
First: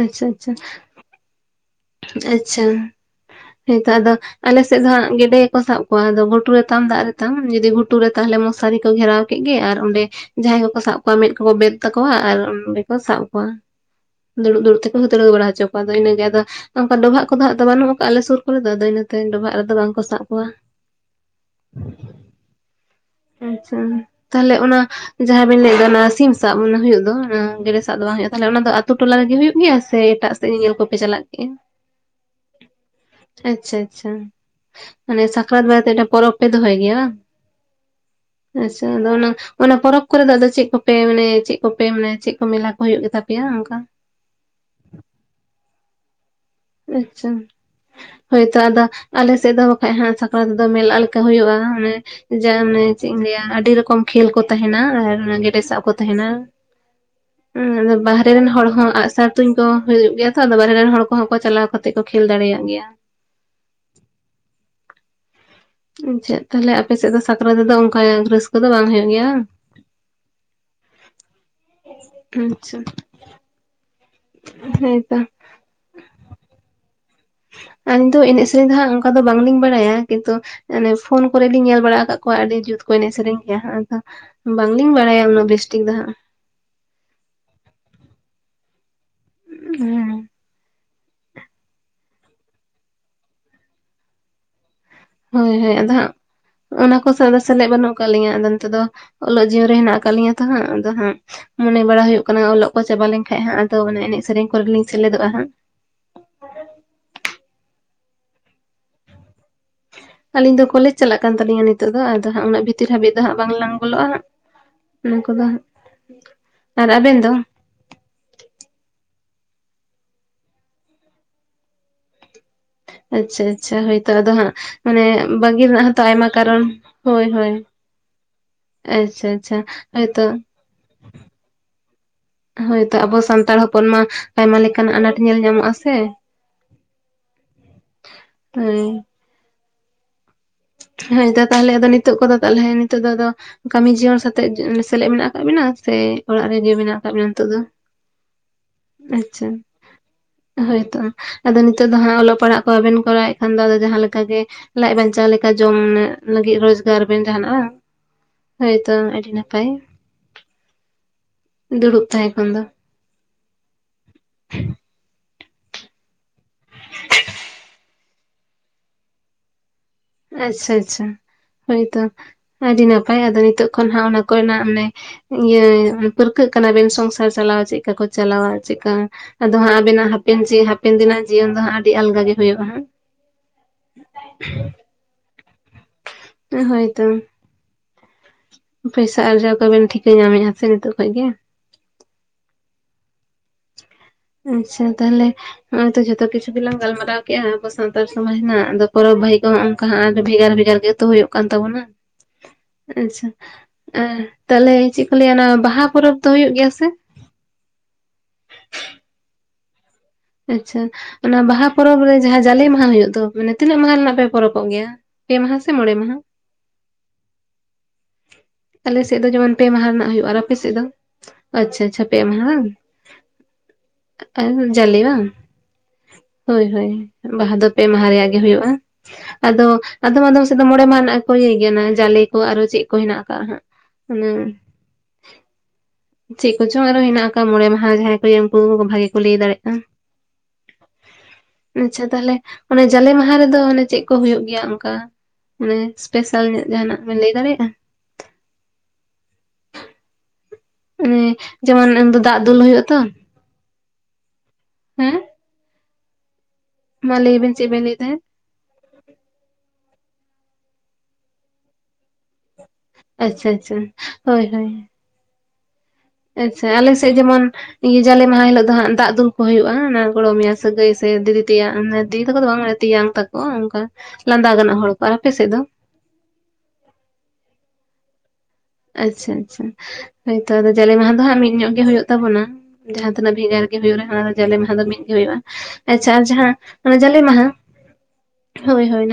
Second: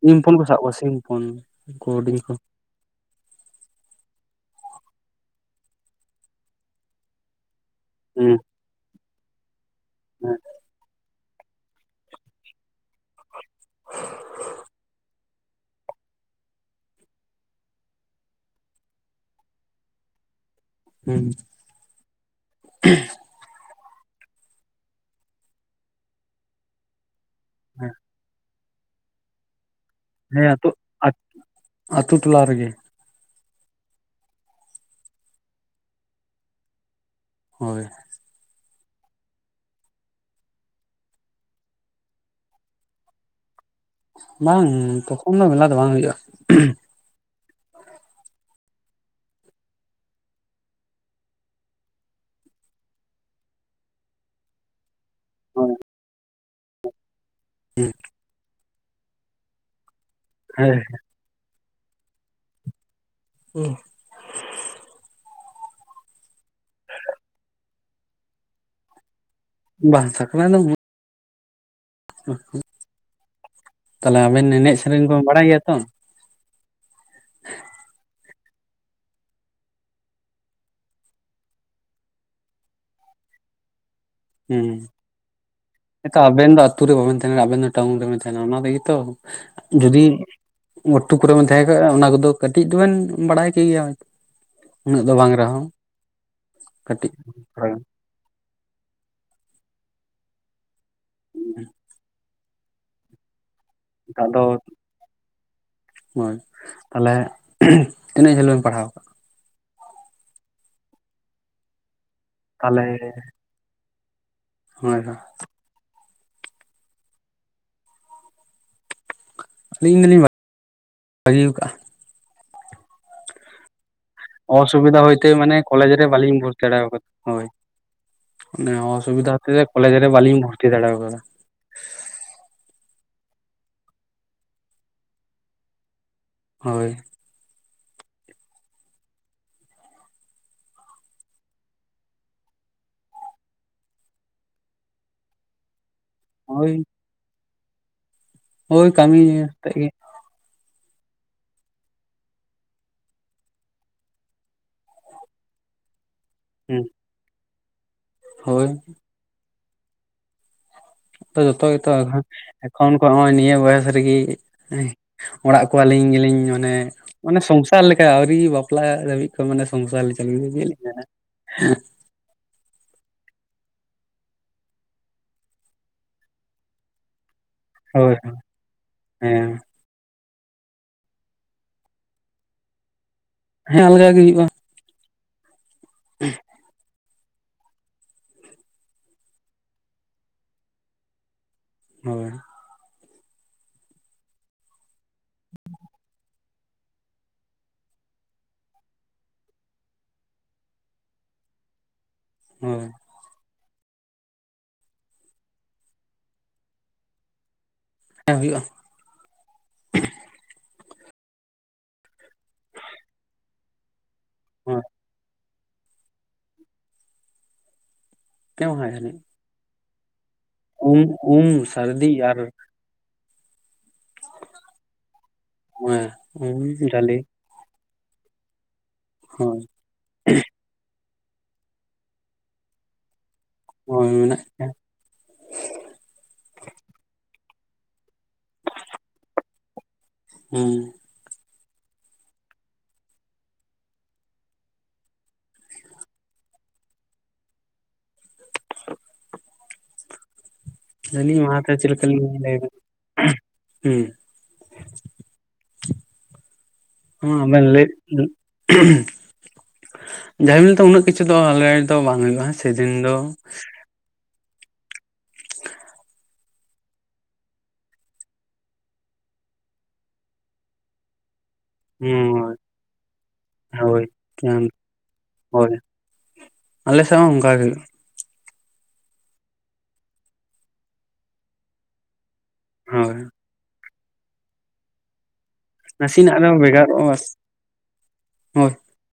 Speaker 1: ᱥᱤᱢ
Speaker 2: ᱟᱪᱪᱷᱟ
Speaker 1: ᱦᱚᱯᱚᱱ ᱠᱚ
Speaker 2: ᱟᱪᱪᱷᱟ
Speaker 1: ᱥᱟᱵ ᱠᱚᱣᱟ ᱥᱤ [unintelligible]
Speaker 2: ᱟᱪᱪᱷᱟ ᱦᱮᱸᱛᱚ ᱟᱫᱚ ᱟᱞᱮᱥᱮᱫ ᱫᱚ ᱦᱟᱸᱜ ᱜᱮᱰᱮ ᱜᱮᱠᱚ ᱥᱟᱵ ᱠᱚᱣᱟ ᱟᱫᱚ ᱜᱷᱩᱴᱩ ᱨᱮᱛᱟᱢ ᱫᱟᱜ ᱨᱮᱛᱟᱢ ᱡᱩᱫᱤ ᱜᱷᱩᱴᱩ ᱨᱮ ᱛᱟᱦᱞᱮ
Speaker 1: ᱦᱩᱸ
Speaker 2: ᱢᱚᱸᱥᱟᱨᱤ ᱠᱚ ᱜᱷᱮᱨᱟᱣ ᱠᱮᱫ ᱜᱮ ᱟᱨ ᱚᱸᱰᱮ
Speaker 1: ᱦᱮᱸ
Speaker 2: ᱡᱟᱦᱟᱸᱭ ᱠᱚᱠᱚ ᱥᱟᱵ ᱠᱚᱣᱟ ᱢᱮᱫ ᱠᱚᱠᱚ ᱵᱮᱫ ᱛᱟᱠᱚᱣᱟ ᱟᱨ ᱚᱸᱰᱮ ᱠᱚ ᱥᱟᱵ ᱠᱚᱣᱟ᱾ ᱫᱩᱲᱩᱵ ᱫᱩᱲᱩᱵ ᱛᱮᱠᱚ ᱦᱟᱹᱛᱲᱟᱹᱣ ᱵᱟᱲᱟ ᱦᱚᱪᱚ ᱠᱚᱣᱟ ᱟᱫᱚ ᱤᱱᱟᱹᱜᱮ ᱟᱫᱚ ᱚᱱᱠᱟ ᱰᱚᱵᱷᱟᱜ ᱠᱚᱫᱚ ᱦᱟᱸᱜ ᱵᱟᱹᱱᱩᱜ ᱠᱟᱜᱼᱟ ᱟᱞᱮ ᱥᱩᱨ ᱠᱚᱨᱮ ᱫᱚ ᱟᱫᱚ ᱤᱱᱟᱹᱛᱮ ᱰᱚᱵᱷᱟᱜ ᱨᱮᱫᱚ ᱵᱟᱝ ᱠᱚ ᱥᱟᱵ ᱠᱚᱣᱟ
Speaker 1: [unintelligible]
Speaker 2: ᱟᱪᱪᱷᱟ ᱛᱟᱦᱞᱮ ᱚᱱᱟ ᱡᱟᱦᱟᱸ ᱵᱤᱱ ᱞᱟᱹᱭᱫᱟ ᱚᱱᱟ ᱥᱤᱢ ᱥᱟᱵ ᱚᱱᱟ ᱦᱩᱭᱩᱜ ᱫᱚ ᱦᱩᱸ ᱜᱮᱰᱮ ᱥᱟᱵ ᱫᱚ ᱵᱟᱝ ᱦᱩᱭᱩᱜᱼᱟ ᱛᱟᱦᱚᱞᱮ ᱚᱱᱟ ᱫᱚ ᱟᱛᱳ ᱴᱚᱞᱟ ᱨᱮᱜᱮ ᱦᱩᱭᱩᱜ ᱜᱮᱭᱟ ᱥᱮ ᱮᱴᱟᱜ ᱥᱮᱫ ᱧᱮᱧᱮᱞ ᱠᱚᱯᱮ ᱪᱟᱞᱟᱜ ᱜᱮᱭᱟ?
Speaker 1: ᱟᱛᱩ ᱴᱚᱞᱟ ᱨᱮᱜᱮ
Speaker 2: ᱟᱪᱪᱷᱟ ᱟᱪᱪᱷᱟ ᱢᱟᱱᱮ ᱥᱟᱠᱨᱟᱛ ᱵᱟᱨᱮᱛᱮ ᱢᱤᱫᱴᱟᱱ ᱯᱚᱨᱚᱵᱽ ᱯᱮ ᱫᱚᱦᱚᱭ ᱜᱮᱭᱟ ᱵᱟᱝ?
Speaker 1: ᱦᱳᱭ
Speaker 2: ᱟᱪᱪᱷᱟ ᱟᱫᱚ‌ ᱚᱱᱟ ᱚᱱᱟ ᱯᱚᱨᱚᱵᱽ ᱠᱚᱨᱮ ᱫᱚ ᱟᱫᱚ, ᱪᱮᱫ ᱠᱚᱯᱮ ᱢᱟᱱᱮ ᱪᱮᱫ ᱠᱚᱯᱮ ᱢᱟᱱᱮ ᱪᱮᱫ ᱠᱚ ᱢᱮᱞᱟ ᱠᱚ ᱦᱳᱭᱳᱜ ᱜᱮᱛᱟᱯᱮᱭᱟ ᱚᱱᱠᱟ?
Speaker 1: ᱵᱟᱝ, ᱛᱚᱠᱷᱚᱱ ᱫᱚ ᱢᱮᱞᱟ ᱫᱚ ᱵᱟᱝ ᱦᱳᱭᱳᱜᱼᱟ᱾
Speaker 2: ᱟᱪᱪᱷᱟ᱾ ᱦᱳᱭᱛᱚ ᱟᱫᱚ ᱟᱞᱮ ᱥᱮᱫ ᱫᱚ ᱵᱟᱠᱷᱟᱡ ᱦᱟᱸᱜ ᱥᱟᱠᱨᱟᱛ ᱫᱚ ᱢᱮᱞᱟ ᱞᱮᱠᱟ ᱦᱳᱭᱳᱜᱼᱟ ᱢᱟᱱᱮ ᱡᱟ ᱢᱟᱱᱮ ᱪᱮᱫ ᱤᱧ ᱞᱟᱹᱭᱟ ᱟᱹᱰᱤ ᱨᱚᱠᱚᱢ ᱠᱷᱮᱞ ᱠᱚ ᱛᱟᱦᱮᱱᱟ ᱟᱨ ᱚᱱᱟ ᱜᱮᱰᱮ ᱥᱟᱵ ᱠᱚ ᱛᱟᱦᱮᱱᱟ, ᱩ ᱟᱫᱚ ᱵᱟᱦᱟᱨᱮ ᱨᱮᱱ ᱦᱚᱲ ᱦᱚᱸ ᱟᱸᱜᱼᱥᱟᱨ ᱛᱩᱧ ᱠᱚ ᱦᱩᱭᱩᱜ ᱜᱮᱭᱟ ᱛᱚ, ᱟᱫᱚ ᱵᱟᱦᱟᱨᱮ
Speaker 1: ᱦᱮᱸ
Speaker 2: ᱨᱮᱱ ᱦᱚᱲ ᱠᱚᱦᱚᱸ ᱠᱚ ᱪᱟᱞᱟᱣ ᱠᱟᱛᱮ ᱠᱚ ᱠᱷᱮᱞ ᱫᱟᱲᱮᱭᱟᱜ ᱜᱮᱭᱟ᱾
Speaker 1: [inaudible]
Speaker 2: ᱪᱮᱫ ᱛᱟᱦᱚᱞᱮ ᱟᱯᱮ ᱥᱮᱫ ᱫᱚ ᱥᱟᱠᱨᱟᱛ ᱨᱮᱫᱚ ᱚᱱᱠᱟ ᱨᱟᱹᱥᱠᱟᱹ ᱫᱚ ᱵᱟᱝ ᱦᱳᱭᱳᱜ ᱜᱮᱭᱟ ᱵᱟᱝ?
Speaker 1: ᱵᱟᱜ ᱥᱟᱠᱨᱟᱛ ᱵᱩᱛ
Speaker 2: ᱟᱪᱪᱷᱟ᱾
Speaker 1: ᱛᱟᱦᱚᱞᱮ ᱟᱵᱮᱱ ᱮᱱᱮᱡ ᱥᱮᱨᱮᱧ ᱠᱚ
Speaker 2: ᱦᱮᱸᱛᱚ
Speaker 1: ᱵᱟᱲᱟᱭ ᱜᱮᱭᱟ ᱛᱚ?
Speaker 2: ᱟᱹᱞᱤᱧ ᱫᱚ ᱮᱱᱮᱡ ᱥᱮᱨᱮᱧ ᱫᱚ ᱦᱟᱸᱜ ᱚᱱᱠᱟ ᱫᱚ ᱵᱟᱝᱞᱤᱧ ᱵᱟᱲᱟᱭᱟ ᱠᱤᱱᱛᱩ ᱚᱱᱮ ᱯᱷᱳᱱ ᱠᱚᱨᱮ ᱞᱤᱧ ᱧᱮᱞ ᱵᱟᱲᱟ ᱠᱟᱜ ᱠᱚᱣᱟ ᱟᱹᱰᱤ ᱡᱩᱛ ᱠᱚ ᱮᱱᱮᱡ ᱥᱮᱨᱮᱧ ᱜᱮᱭᱟ᱾ ᱟᱫᱚ
Speaker 1: ᱦᱮᱸ
Speaker 2: ᱵᱟᱝᱞᱤᱧ ᱵᱟᱲᱟᱭᱟ ᱩᱱᱟᱹᱜ ᱵᱮᱥ ᱴᱷᱤᱠ ᱫᱚ ᱦᱟᱸᱜ᱾
Speaker 1: ᱱᱤᱛᱚᱜ ᱟᱵᱮᱱ ᱫᱚ ᱟᱛᱩ ᱨᱮ ᱵᱟᱵᱮᱱ ᱛᱟᱦᱮᱱᱟ, ᱟᱵᱮᱱ ᱫᱚ ᱴᱟᱣᱩᱱ ᱨᱮᱵᱮᱱ ᱛᱟᱦᱮᱱᱟ ᱚᱱᱟ ᱛᱮᱜᱮ ᱛᱚ ᱡᱩᱫᱤ ᱢᱩᱴᱩ ᱠᱚᱨᱮ ᱵᱮᱱ ᱛᱟᱦᱮᱸ ᱠᱚᱜᱼᱟ ᱚᱱᱟ ᱠᱚᱫᱚ ᱠᱟᱹᱴᱤᱡ ᱫᱚ ᱵᱮᱱ ᱵᱟᱲᱟᱭ ᱠᱮᱜᱮᱭᱟ᱾
Speaker 2: ᱦᱳᱭ ᱦᱳᱭ ᱟᱫᱚ ᱦᱟᱸᱜ ᱚᱱᱟ ᱠᱚ
Speaker 1: ᱠᱟᱹᱴᱤᱡ
Speaker 2: ᱥᱟᱣ
Speaker 1: ᱛᱷᱚᱲᱟ
Speaker 2: ᱥᱮᱞᱮᱫ
Speaker 1: ᱜᱟᱱ
Speaker 2: ᱵᱟᱹᱱᱩᱜ᱾ ᱠᱟᱜ ᱞᱤᱧᱟ ᱟᱫᱚ ᱱᱤᱛᱳᱜ ᱫᱚ ᱚᱞᱚᱜ ᱡᱤᱭᱚᱱ ᱨᱮ ᱦᱮᱱᱟᱜ ᱠᱟᱫ ᱞᱤᱧᱟ ᱛᱚ ᱦᱟᱸᱜ, ᱟᱫᱚ ᱦᱟᱸᱜ ᱢᱚᱱᱮ ᱵᱟᱲᱟ ᱦᱩᱭᱩᱜ ᱠᱟᱱᱟ ᱚᱞ ᱠᱚ ᱪᱟᱵᱟ ᱞᱮᱱᱠᱷᱟᱡ ᱦᱟᱸᱜ ᱟᱫᱚ ᱢᱟᱱᱮ ᱮᱱᱮᱡ
Speaker 1: ᱮᱴᱟᱜ ᱫᱚ
Speaker 2: ᱥᱮᱨᱮᱧ ᱠᱚᱨᱮ ᱞᱤᱧ ᱥᱮᱞᱮᱫᱚᱜᱼᱟ ᱦᱟᱸᱜ᱾
Speaker 1: ᱦᱳᱭ ᱛᱟᱦᱚᱞᱮ ᱛᱤᱱᱟᱹᱜ ᱡᱷᱟᱹᱞ ᱵᱤᱱ ᱯᱟᱲᱦᱟᱣ ᱠᱟᱜ?
Speaker 2: ᱟᱞᱤᱧ ᱫᱚ ᱠᱚᱞᱮᱡᱽ ᱪᱟᱞᱟᱜ ᱠᱟᱱ ᱛᱟᱞᱤᱧᱟ ᱱᱤᱛᱚᱜ ᱫᱚ, ᱟᱫᱚ ᱦᱚᱜ ᱩᱱᱟᱹᱜ
Speaker 1: ᱛᱟᱦᱚᱞᱮ
Speaker 2: ᱵᱷᱤᱛᱤᱨ ᱦᱟᱹᱵᱤᱡ ᱫᱚ ᱦᱟᱸᱜ ᱵᱟᱝ ᱞᱟᱝ ᱵᱚᱞᱚᱜᱼᱟ᱾ ᱦᱟᱸᱜ
Speaker 1: ᱦᱳᱭ
Speaker 2: ᱚᱱᱟ
Speaker 1: ᱦᱳᱭ
Speaker 2: ᱠᱚᱫᱚ ᱟᱨ ᱟᱵᱮᱱ ᱫᱚ?
Speaker 1: ᱟᱹᱞᱤᱧ ᱫᱚ ᱞᱤᱧ ᱵᱟᱜᱤ ᱠᱟᱜᱼᱟ
Speaker 2: ᱟᱪᱪᱷᱟ ᱟᱪᱪᱷᱟ ᱦᱳᱭ᱾
Speaker 1: ᱚᱥᱩᱵᱤᱫᱷᱟ ᱦᱳᱭ ᱛᱮ ᱢᱟᱱᱮ ᱠᱚᱞᱮᱡᱽ ᱨᱮ ᱵᱷᱟᱞᱤᱧ ᱵᱷᱚᱨᱛᱤ ᱫᱟᱲᱮ ᱠᱟᱣ ᱫᱟ, ᱦᱳᱭ ᱢᱟᱱᱮ
Speaker 2: ᱟᱪᱪᱷᱟ
Speaker 1: ᱚᱥᱩᱵᱤᱫᱷᱟ
Speaker 2: ᱟᱪᱪᱷᱟ
Speaker 1: ᱦᱚᱛᱮ ᱠᱚᱞᱮᱡᱽ ᱨᱮ
Speaker 2: ᱦᱳᱭᱛᱚ
Speaker 1: ᱵᱟᱹᱞᱤᱧ ᱵᱷᱚᱨᱛᱤ ᱫᱟᱲᱮᱣᱟ ᱠᱟᱫᱟ
Speaker 2: ᱦᱳᱭ ᱛᱚ ᱟᱵᱚ ᱥᱟᱱᱛᱟᱲ ᱦᱚᱯᱚᱱ ᱢᱟ ᱟᱭᱢᱟ ᱞᱮᱠᱟ ᱱᱟᱜ ᱟᱱᱟᱴ ᱧᱮᱞ ᱧᱟᱢᱚᱜ-ᱟ ᱥᱮ
Speaker 1: ᱦᱳᱭ
Speaker 2: ᱟᱹᱭ ᱦᱳᱭ ᱛᱟᱦᱚᱞᱮ ᱟᱫᱚ ᱱᱤᱛᱳ ᱠᱚᱫᱚ ᱛᱟᱦᱚᱞᱮ ᱱᱤᱛᱳᱜ ᱫᱚ ᱟᱫᱚ ᱠᱟᱹᱢᱤ ᱡᱤᱭᱚᱱ ᱥᱟᱛᱮᱜ ᱥᱮᱞᱮᱫ ᱢᱮᱱᱟᱜ ᱟᱠᱟᱫ ᱵᱤᱱᱟ ᱥᱮ ᱚᱲᱟᱜ ᱨᱮ ᱡᱮᱣ ᱢᱮᱱᱟᱜ ᱟᱠᱟᱫ ᱵᱤᱱᱟ ᱱᱤᱛᱚᱜ ᱫᱚ?
Speaker 1: ᱦᱳᱭ ᱠᱟᱹᱢᱤ ᱟᱛᱮᱫ ᱜᱮ
Speaker 2: ᱦᱳᱭ ᱛᱚ ᱟᱫᱚ ᱱᱤᱛᱚᱜ ᱫᱚ ᱦᱟᱜ ᱚᱞᱚᱜ ᱯᱟᱲᱦᱟᱜ ᱠᱚ ᱵᱟᱵᱮᱱ ᱠᱚᱨᱟᱣᱮᱫ ᱠᱷᱟᱱ ᱫᱚ ᱡᱟᱦᱟᱸᱟᱜᱮ ᱞᱟᱡ ᱵᱟᱧᱪᱟᱣ ᱞᱮᱠᱟ ᱠᱟ ᱡᱚᱢ ᱞᱟᱹᱜᱤᱫ
Speaker 1: ᱦᱩᱸ
Speaker 2: ᱨᱚᱡᱽᱜᱟᱨ ᱵᱮᱱ ᱡᱟᱦᱱᱟᱜ ᱵᱟᱝ, ᱦᱳᱭ ᱛᱚ ᱟᱹᱰᱤ ᱱᱟᱯᱟᱭ
Speaker 1: ᱛᱚ ᱡᱚᱛᱚ ᱜᱮᱛᱚ
Speaker 2: ᱫᱩᱲᱩᱵ
Speaker 1: ᱟᱠᱷᱟᱱ
Speaker 2: ᱛᱟᱦᱮᱸ ᱠᱷᱚᱱ ᱫᱚ
Speaker 1: ᱯᱷᱳᱱ ᱠᱚ ᱦᱚᱜᱼᱚᱭ ᱱᱤᱭᱟᱹ ᱵᱚᱭᱮᱥ ᱨᱮᱜᱤ ᱚᱲᱟᱜ ᱠᱚ ᱟᱹᱞᱤᱧ ᱜᱮᱞᱤᱧ ᱢᱟᱱᱮ ᱢᱟᱱᱮ ᱥᱚᱝᱥᱟᱨ ᱞᱮᱠᱟ ᱟᱹᱣᱨᱤ ᱵᱟᱯᱞᱟ ᱫᱷᱟᱹᱵᱤᱡ ᱠᱷᱚᱱ ᱢᱟᱱᱮ ᱥᱚᱝᱥᱟᱨ ᱞᱮᱠᱟ᱾
Speaker 2: ᱟᱪᱪᱷᱟ ᱟᱪᱪᱷᱟ ᱦᱳᱭ ᱛᱚ, ᱟᱹᱰᱤ ᱱᱟᱯᱟᱭ ᱟᱫᱚ ᱱᱤᱛᱚᱜ ᱠᱷᱚᱱ ᱦᱟᱸᱜ ᱚᱱᱟ ᱠᱚᱨᱮᱱᱟᱜ ᱟᱱᱮ᱾ ᱤᱭᱟᱹ ᱯᱟᱹᱨᱠᱟᱹᱜ ᱠᱟᱱᱟ ᱵᱮᱱ ᱥᱚᱝᱥᱟᱨ ᱪᱟᱞᱟᱣ ᱪᱮᱫ? ᱪᱮᱜᱠᱟ ᱠᱚ
Speaker 1: ᱦᱳᱭ
Speaker 2: ᱪᱟᱞᱟᱣᱟ ᱪᱮᱜᱠᱟ
Speaker 1: ᱦᱮᱸ
Speaker 2: ᱟᱫᱚ ᱦᱟᱸᱜ ᱟᱵᱤᱱᱟᱜ ᱦᱟᱯ ᱤᱧ ᱪᱟᱭᱟ ᱦᱟᱯᱮᱱ ᱫᱤᱱᱟᱜ ᱡᱤᱭᱚᱱ ᱫᱚ ᱦᱟᱸᱜ ᱟᱹᱰᱤ ᱟᱞᱜᱟ ᱜᱮ ᱦᱳᱭᱳᱜᱼᱟ ᱦᱟᱸᱜ᱾
Speaker 1: ᱦᱮᱸ ᱟᱞᱜᱟ ᱜᱮ ᱦᱩᱭᱩᱜᱼᱟ [unintelligible]
Speaker 2: ᱦᱳᱭᱛᱚ ᱯᱚᱭᱥᱟ ᱟᱨᱡᱟᱣ ᱠᱚᱵᱮᱱ ᱴᱷᱤᱠᱟᱹ ᱧᱟᱢᱮᱫᱼᱟ ᱥᱮ ᱱᱤᱛᱚᱜ ᱠᱷᱚᱱ ᱜᱮ
Speaker 1: ᱦᱳᱭ
Speaker 2: ᱟᱪᱪᱷᱟ ᱛᱟᱦᱚᱞᱮ ᱱᱚᱜᱼᱚᱭ ᱛᱚ ᱡᱚᱛᱚ ᱠᱤᱪᱷᱩ ᱞ ᱜᱟᱞᱢᱟᱣ ᱠᱮᱫᱼᱟ ᱟᱵᱚ ᱥᱟᱱᱛ ᱥᱚᱢᱟᱡᱽ ᱨᱮᱱᱟᱜ ᱟᱫᱚ ᱯᱚᱨᱚᱵᱽ ᱵᱷᱟᱹᱦ ᱠᱚᱜ ᱱᱚᱠᱟ ᱵᱷᱮᱜᱟᱨ ᱵᱷᱮᱜᱟᱨ ᱜᱮ ᱦᱩᱭᱩᱜ ᱠᱟᱱ ᱛᱟᱵᱚᱱᱟ
Speaker 1: ᱦᱳᱭ
Speaker 2: ᱟᱪᱪᱷᱟ ᱛᱟᱞᱦᱮ ᱪᱮᱫ ᱠᱚ ᱞᱟᱹᱭᱟ ᱚᱱᱟ ᱵᱟᱦᱟ ᱯᱚᱨᱚᱵᱽ ᱫᱚ ᱦᱩᱭᱩᱜ ᱜᱮᱭᱟ ᱥᱮ
Speaker 1: ᱦᱮᱸ ᱦᱩᱭᱩᱜᱼᱟ
Speaker 2: ᱟᱪᱪᱷᱟ ᱚᱱᱟ ᱵᱟᱦᱟ ᱯᱚᱨᱚᱵᱽ ᱨᱮ ᱡᱟᱦᱟᱸ ᱡᱟᱞᱮ ᱢᱟᱦᱟ ᱦᱩᱭᱩᱜ ᱫᱚ ᱢᱟᱱᱮ ᱛᱤᱱᱟᱹ ᱢᱟᱦᱟ ᱨᱮᱱᱟᱜ ᱯᱮ ᱯᱚᱨᱚᱯᱚᱜ
Speaker 1: ᱦᱳᱭ
Speaker 2: ᱜᱮᱭᱟ ᱯᱮ ᱢᱟᱦᱟ ᱥᱮ ᱢᱚᱬᱮ ᱢᱟᱦᱟ
Speaker 1: ᱯᱮ ᱢᱟᱦᱟ ᱡᱟᱹᱱᱤᱡ
Speaker 2: ᱟᱞᱮᱮᱥᱮᱫ ᱫᱚ ᱡᱮᱢᱚᱱ ᱯᱮ ᱢᱟᱦᱟ ᱨᱮᱱᱟᱜ ᱦᱩᱭᱩᱜᱼᱟ ᱟᱨ ᱟᱯᱮ ᱥᱮᱫ ᱫᱚ
Speaker 1: ᱩᱢ ᱩᱢ
Speaker 2: ᱟᱪᱪᱷᱟ ᱟᱪᱪᱷᱟ
Speaker 1: ᱥᱟᱹᱨᱫᱤ
Speaker 2: ᱯᱮ
Speaker 1: ᱟᱨ
Speaker 2: ᱢᱟᱦᱟ ᱵᱟᱝ ᱟᱨ ᱡᱟᱞᱮ ᱵᱟᱝ
Speaker 1: ᱦᱮᱸ ᱩᱢ
Speaker 2: ᱦᱳᱭ ᱦᱳᱭ
Speaker 1: ᱡᱟᱞᱮ
Speaker 2: ᱵᱟᱦᱟᱫᱚ ᱯᱮ ᱢᱟᱦᱟ ᱨᱮᱭᱟᱜ ᱜᱮ ᱦᱩᱭᱩᱜᱼᱟ
Speaker 1: ᱦᱳᱭ
Speaker 2: ᱟᱫᱚ ᱟᱫᱚᱢ ᱟᱫᱚᱢ ᱥᱮᱫ ᱫᱚ ᱢᱚᱬᱮ ᱢᱟᱦᱱᱟᱜ ᱠᱚ ᱤᱭᱟᱹᱭ ᱜᱮᱭᱟ ᱡᱟᱞᱮ ᱠᱚ ᱟᱨᱚ ᱪᱮᱫ ᱠᱚ ᱦᱮᱱᱟᱜ ᱟᱠᱟᱫᱼᱟ ᱦᱜ
Speaker 1: ᱦᱳᱭ ᱢᱮᱱᱟᱜ
Speaker 2: ᱢᱟᱱᱮ
Speaker 1: ᱜᱮᱭᱟ
Speaker 2: ᱪᱮᱫ ᱠᱚ ᱪᱚᱝ ᱟᱨᱚ ᱦᱮᱱᱟᱜ ᱟᱠ ᱟᱠᱟᱣᱟ ᱢᱚᱬᱮ ᱢᱟᱦᱟᱸ ᱡᱟᱦᱟᱸᱭ ᱠᱚ ᱩᱱᱠᱩ ᱵᱷᱟᱜᱮ ᱠᱚ ᱞᱟᱹᱭ ᱫᱟᱲᱮᱭᱟᱜᱼᱟ
Speaker 1: ᱦᱮᱸ
Speaker 2: ᱟᱪᱪᱷᱟ ᱛᱟᱦᱞᱮ ᱚᱱᱮ ᱡᱟᱞᱮ ᱢᱟᱦᱟ ᱨᱮᱫᱚ ᱚᱱᱮ ᱪᱮᱫ ᱠᱚ ᱦᱩᱭᱩᱜ ᱜᱮᱭᱟ ᱚᱱᱠᱟ ᱢᱟᱱᱮ ᱥᱯᱮᱥᱟᱞ ᱧᱚᱜ ᱡᱟᱦᱟᱱᱟᱜ ᱵᱮᱱ ᱞᱟᱹᱭ ᱫᱟᱲᱮᱭᱟᱜᱼᱟ
Speaker 1: ᱱᱤᱧ
Speaker 2: ᱚᱱᱮ
Speaker 1: ᱢᱟᱛ ᱪᱤᱞ
Speaker 2: ᱡᱮᱢᱚᱱ
Speaker 1: ᱠᱟᱞᱤ ᱦᱩᱸ
Speaker 2: ᱫᱟᱜ ᱫᱩᱞ ᱦᱩᱭᱩᱜ ᱟᱛᱚ ᱦᱮᱸ ᱢᱟ
Speaker 1: ᱦᱚ
Speaker 2: ᱞᱟᱹᱭ ᱵᱮᱱ
Speaker 1: ᱟᱵᱮᱱ
Speaker 2: ᱪᱮᱫ ᱵᱮᱱ ᱞᱟᱹᱭᱮᱫ ᱛᱟᱦᱮᱸᱫ
Speaker 1: ᱡᱟᱦᱮᱢᱤᱞ ᱫᱚ ᱩᱱᱟᱹᱜ ᱠᱤᱪᱷᱩ ᱫᱚ ᱟᱞᱮ ᱫᱚ ᱵᱟᱝ ᱦᱩᱭᱩᱜᱼᱟ ᱥᱮᱫᱤᱱ ᱫᱚ
Speaker 2: ᱟᱪᱪᱷᱟ ᱟᱪᱪᱷᱟ ᱦᱳᱭ ᱦᱳᱭ
Speaker 1: [inaudible]
Speaker 2: ᱟᱪᱪᱷᱟ ᱟᱞᱮ ᱥᱮᱫ ᱡᱮᱢᱚᱱ ᱡᱟᱞᱮ ᱢᱟᱦᱟ ᱦᱤᱞᱳᱜ ᱫᱚ ᱦᱜ ᱫᱟᱜ ᱫᱩᱞ ᱠᱚ ᱦᱩᱭᱩᱜᱼᱟ ᱚᱱᱟ ᱜᱚᱲᱚ ᱢᱮᱭᱟ ᱥᱟᱹᱜᱟᱹᱭ ᱥᱮ ᱫᱤᱫᱤ ᱫᱤᱭᱮ
Speaker 1: ᱦᱳᱭ
Speaker 2: ᱛᱟᱠᱚ ᱫᱚ ᱵᱟᱝ ᱛᱮᱭᱟᱝ ᱛᱟᱠᱚᱣᱟ ᱚᱱᱠᱟ
Speaker 1: ᱦᱳᱭ
Speaker 2: ᱞᱟᱸᱫᱟ ᱜᱟᱱᱚᱜ ᱦᱚᱲ ᱠᱚ ᱟᱨ ᱟᱯᱮᱥᱮᱫ ᱫᱚ
Speaker 1: ᱟᱞᱮᱥᱮᱫ ᱦᱚᱸ ᱚᱱᱠᱟᱟᱜ ᱜᱮ ᱦᱩᱭᱩᱜᱼᱟ
Speaker 2: ᱟᱪᱪᱷᱟ ᱟᱪᱪᱷᱟ ᱦᱳᱭᱛᱚ ᱟᱫᱚ ᱡᱟᱞᱮ ᱢᱟᱦᱟ ᱫᱚ ᱦᱟᱸᱜ ᱢᱤᱫ ᱧᱚᱜ ᱜᱮ ᱦᱩᱭᱩᱜ ᱛᱟᱵᱚᱱᱟ ᱡᱟᱦᱟᱸ
Speaker 1: ᱦᱳᱭ
Speaker 2: ᱛᱤᱱᱟᱹᱜ ᱵᱷᱮᱜᱟᱨ ᱜᱮ ᱦᱩᱭᱩᱜᱼᱟ ᱚᱱᱟ ᱡᱟᱞᱮ ᱢᱟᱦᱟ ᱢᱤᱫ ᱜᱮ ᱦᱩᱭᱩᱜᱼᱟ ᱟᱪᱪᱷᱟ ᱟᱨ
Speaker 1: ᱱᱟᱥᱮᱱᱟᱜ ᱫᱚ
Speaker 2: ᱡᱟᱦᱟᱸ ᱚᱱᱟ
Speaker 1: ᱵᱷᱮᱜᱟᱨᱚᱜᱼᱟ
Speaker 2: ᱡᱟᱞᱮ ᱢᱟᱦᱟ ᱦᱳᱭ ᱦᱳᱭ